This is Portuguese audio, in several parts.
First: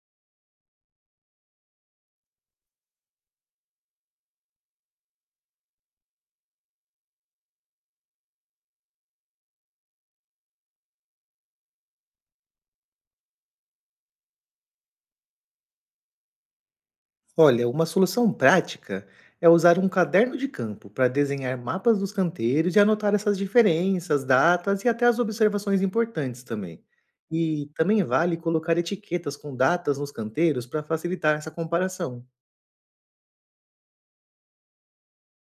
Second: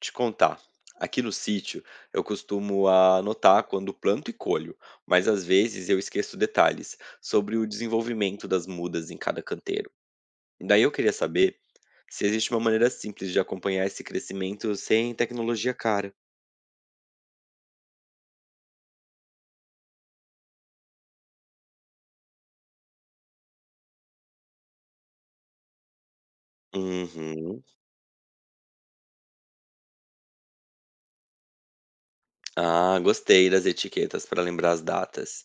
Te contar. Aqui no sítio, eu costumo anotar quando planto e colho, mas às vezes eu esqueço detalhes sobre o desenvolvimento das mudas em cada canteiro. Daí eu queria saber se existe uma maneira simples de acompanhar esse crescimento sem tecnologia cara. Olha, uma solução prática é usar um caderno de campo para desenhar mapas dos canteiros e anotar essas diferenças, datas e até as observações importantes também. Uhum. E também vale colocar etiquetas com datas nos canteiros para facilitar essa comparação. Ah, gostei das etiquetas para lembrar as datas.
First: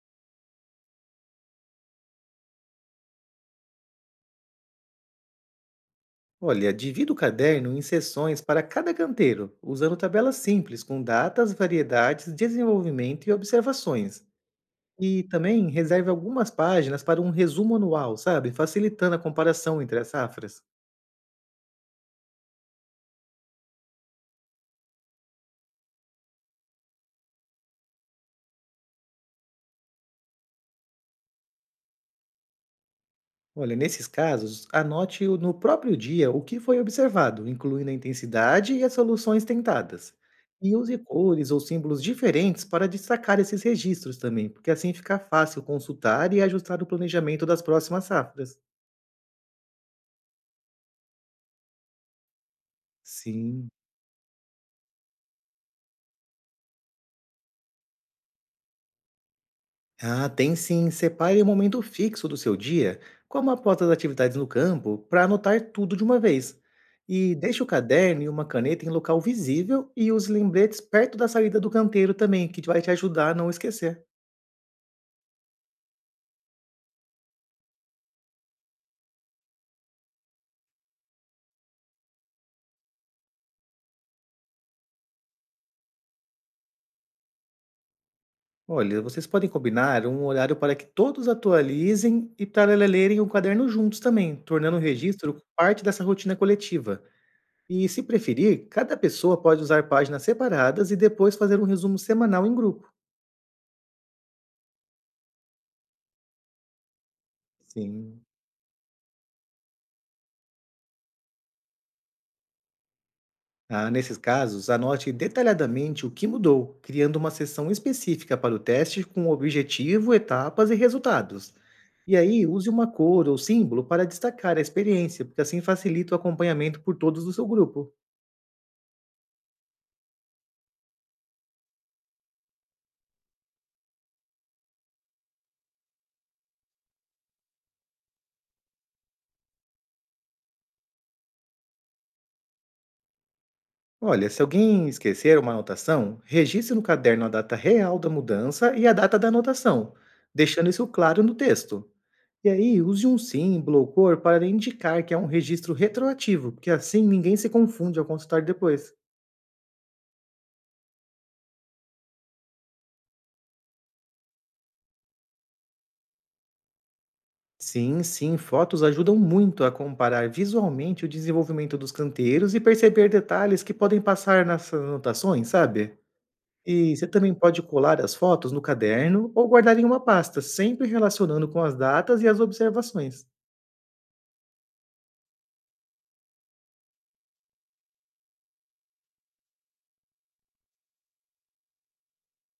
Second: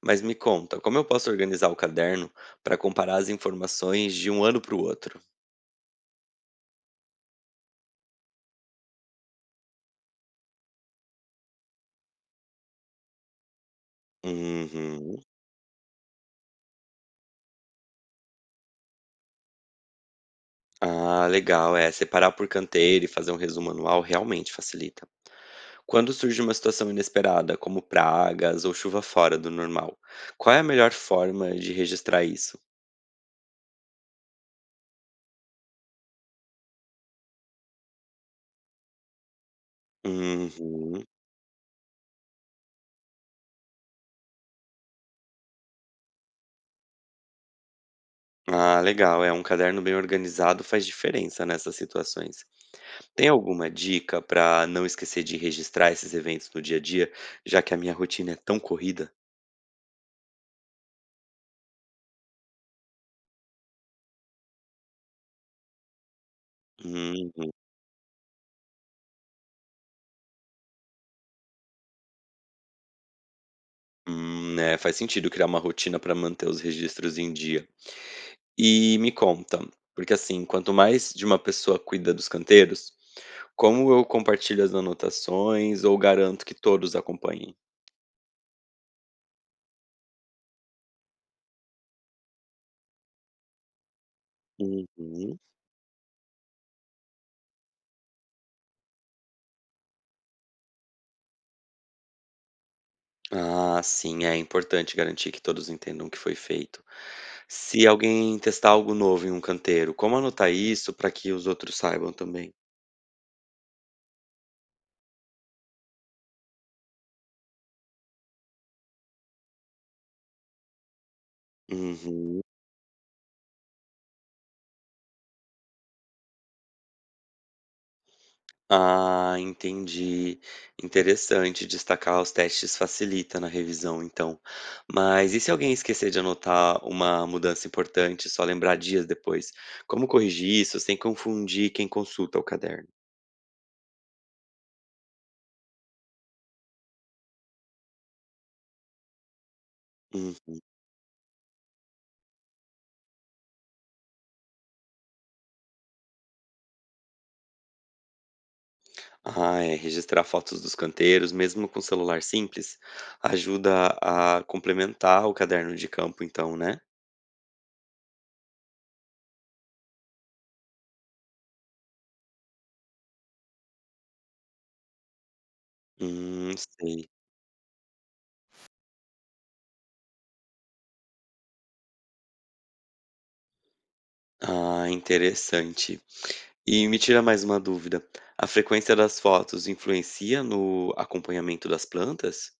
Mas me conta, como eu posso organizar o caderno para comparar as informações de um ano para o outro? Olha, divida o caderno em seções para cada canteiro, usando tabelas simples com datas, variedades, desenvolvimento e observações. Uhum. E também reserve algumas páginas para um resumo anual, sabe? Facilitando a comparação entre as safras. Ah, legal. É, separar por canteiro e fazer um resumo anual realmente facilita. Quando surge uma situação inesperada, como pragas ou chuva fora do normal, qual é a melhor forma de registrar isso? Olha, nesses casos, no próprio dia o que foi observado, incluindo a intensidade e as soluções tentadas. E use Uhum. cores ou símbolos diferentes para destacar esses registros também, porque assim fica fácil consultar e ajustar o planejamento das próximas safras. Ah, legal. É, um caderno bem organizado faz diferença nessas situações. Tem Sim. alguma dica para não esquecer de registrar esses eventos no dia a dia, já que a minha rotina é tão corrida? Ah, tem sim. Separe um momento fixo do seu dia, como após as atividades no campo, para anotar tudo de uma vez. Uhum. E deixe o caderno e uma caneta em local visível e os lembretes perto da saída do canteiro também, que vai te ajudar a não esquecer. É, faz sentido criar uma rotina para manter os registros em dia. E me conta, porque assim, quanto mais de uma pessoa cuida dos canteiros, como eu compartilho as anotações ou garanto que todos acompanhem? Olha, vocês podem combinar um horário para que todos atualizem e paralelerem o caderno juntos também, tornando o registro Uhum. parte dessa rotina coletiva. E, se preferir, cada pessoa pode usar páginas separadas e depois fazer um resumo semanal em grupo. Ah, sim, é importante garantir que todos entendam o que foi feito. Se Sim. alguém testar algo novo em um canteiro, como anotar isso para que os outros saibam também? Ah, nesses casos, anote detalhadamente o que mudou, criando uma seção específica para o teste com objetivo, etapas e resultados. E Uhum. aí, use uma cor ou símbolo para destacar a experiência, porque assim facilita o acompanhamento por todos do seu grupo. Ah, entendi. Interessante, destacar os testes facilita na revisão, então. Mas e se alguém esquecer de anotar uma mudança importante, só lembrar dias depois? Como corrigir isso sem confundir quem consulta o caderno? Olha, se alguém esquecer uma anotação, registre no caderno a data real da mudança e a data da anotação, Hum. deixando isso claro no texto. E aí, use um símbolo ou cor para indicar que é um registro retroativo, porque assim ninguém se confunde ao consultar depois. Ah, é. Registrar fotos dos canteiros, mesmo com celular simples, ajuda a complementar o caderno de campo, então, né? Sim, sim, fotos ajudam muito a comparar visualmente o desenvolvimento dos canteiros e perceber detalhes que podem passar nas anotações, sabe? E você Sei. também pode colar as fotos no caderno ou guardar em uma pasta, sempre relacionando com as datas e as observações. Ah, interessante. E me tira mais uma dúvida. A frequência das fotos influencia no acompanhamento das plantas?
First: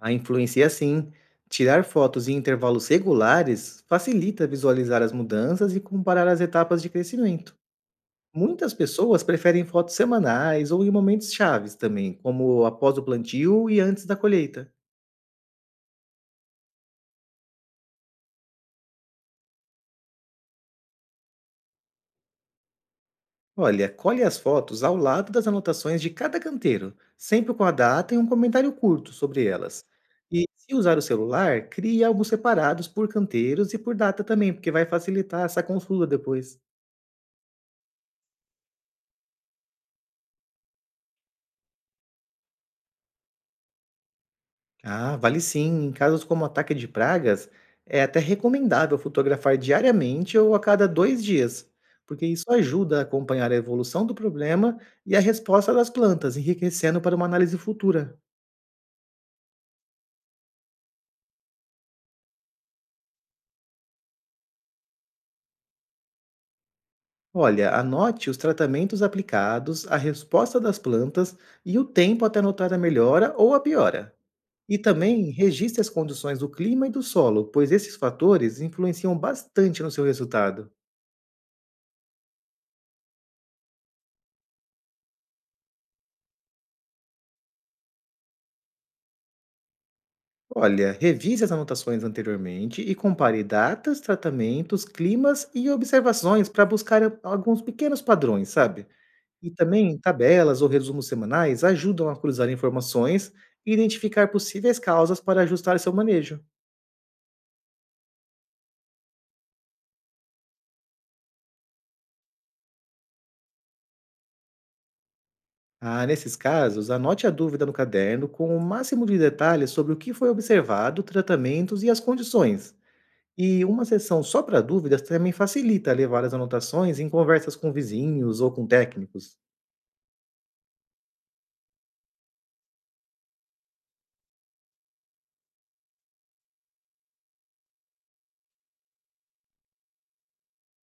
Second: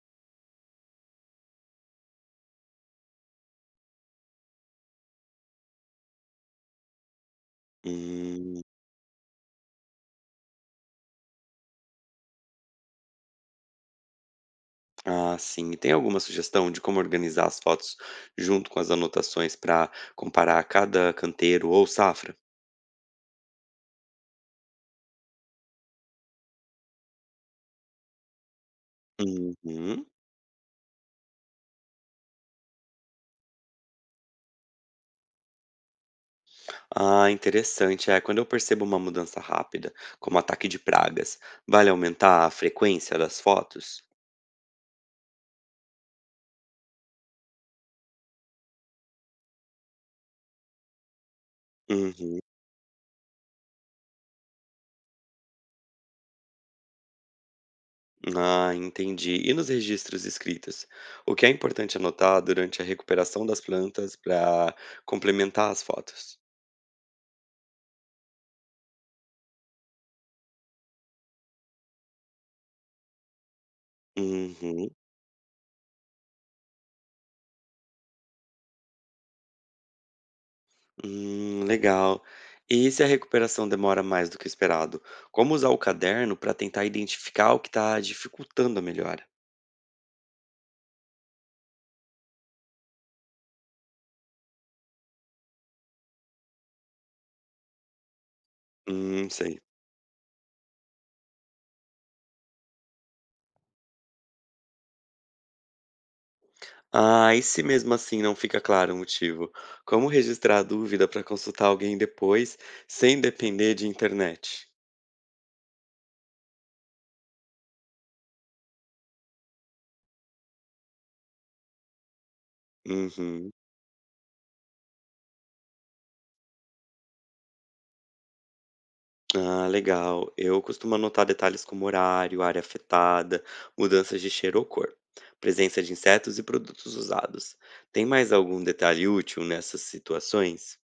A influencia sim. Tirar fotos em intervalos regulares facilita visualizar as mudanças e comparar as etapas de crescimento. Hum, Muitas pessoas preferem fotos semanais ou em momentos chaves também, como após o plantio e antes da colheita. ah, sim. E tem alguma sugestão de como organizar as fotos junto com as anotações para comparar cada canteiro ou safra? Olha, colhe as fotos ao lado das anotações de cada canteiro, sempre com a data e um comentário curto sobre elas. Uhum. E se usar o celular, crie álbuns separados por canteiros e por data também, porque vai facilitar essa consulta depois. Ah, interessante. É, quando eu percebo uma mudança rápida, como ataque de pragas, vale aumentar a frequência das fotos? Ah, vale sim. Em casos como ataque de pragas, é até recomendável fotografar diariamente ou a cada dois dias, porque Uhum. isso ajuda a acompanhar a evolução do problema e a resposta das plantas, enriquecendo para uma análise futura. Ah, entendi. E nos registros escritos? O que é importante anotar durante a recuperação das plantas para complementar as fotos? Olha, anote os tratamentos aplicados, a resposta das plantas e o tempo até notar a melhora ou a piora. E Uhum. também registre as condições do clima e do solo, pois esses fatores influenciam bastante no seu resultado. Legal. E se a recuperação demora mais do que o esperado? Como usar o caderno para tentar identificar o que está dificultando a melhora? Olha, revise as anotações anteriormente e compare datas, tratamentos, climas e observações para alguns pequenos padrões, sabe? E Sei. também tabelas ou resumos semanais ajudam a cruzar informações e identificar possíveis causas para ajustar seu manejo. Ah, e se mesmo assim não fica claro o motivo? Como registrar a dúvida para consultar alguém depois, sem depender de internet? Ah, nesses casos, anote a dúvida no caderno com o máximo de detalhes sobre o que foi observado, tratamentos e as condições. Uhum. E uma sessão só para dúvidas também facilita levar as anotações em conversas com vizinhos ou com técnicos. Ah, legal. Eu costumo anotar detalhes como horário, área afetada, mudanças de cheiro ou cor, presença de insetos e produtos usados. Tem mais algum detalhe útil nessas situações?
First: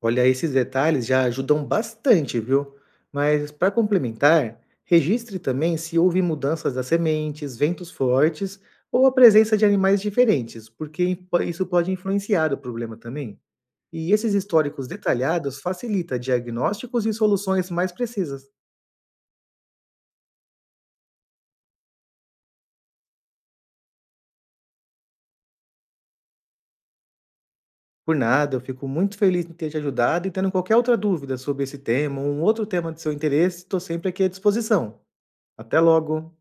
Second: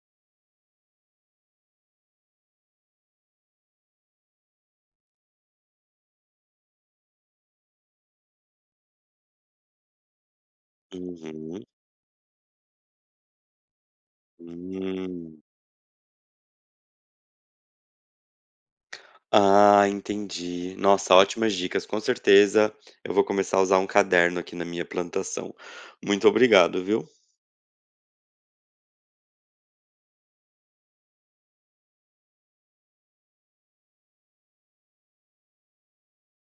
Olha, esses detalhes já ajudam bastante, viu? Mas para complementar, registre também se houve mudanças das sementes, ventos fortes ou a presença de animais diferentes, porque Uhum. isso pode influenciar o problema também. E esses históricos Hum. detalhados facilita diagnósticos e soluções mais precisas. Ah, entendi. Nossa, ótimas dicas. Com certeza eu vou começar a usar um caderno aqui na minha plantação. Muito obrigado, viu? Por nada, eu fico muito feliz em ter te ajudado e tendo qualquer outra dúvida sobre esse tema ou um outro tema de seu interesse, estou sempre aqui à disposição. Até logo!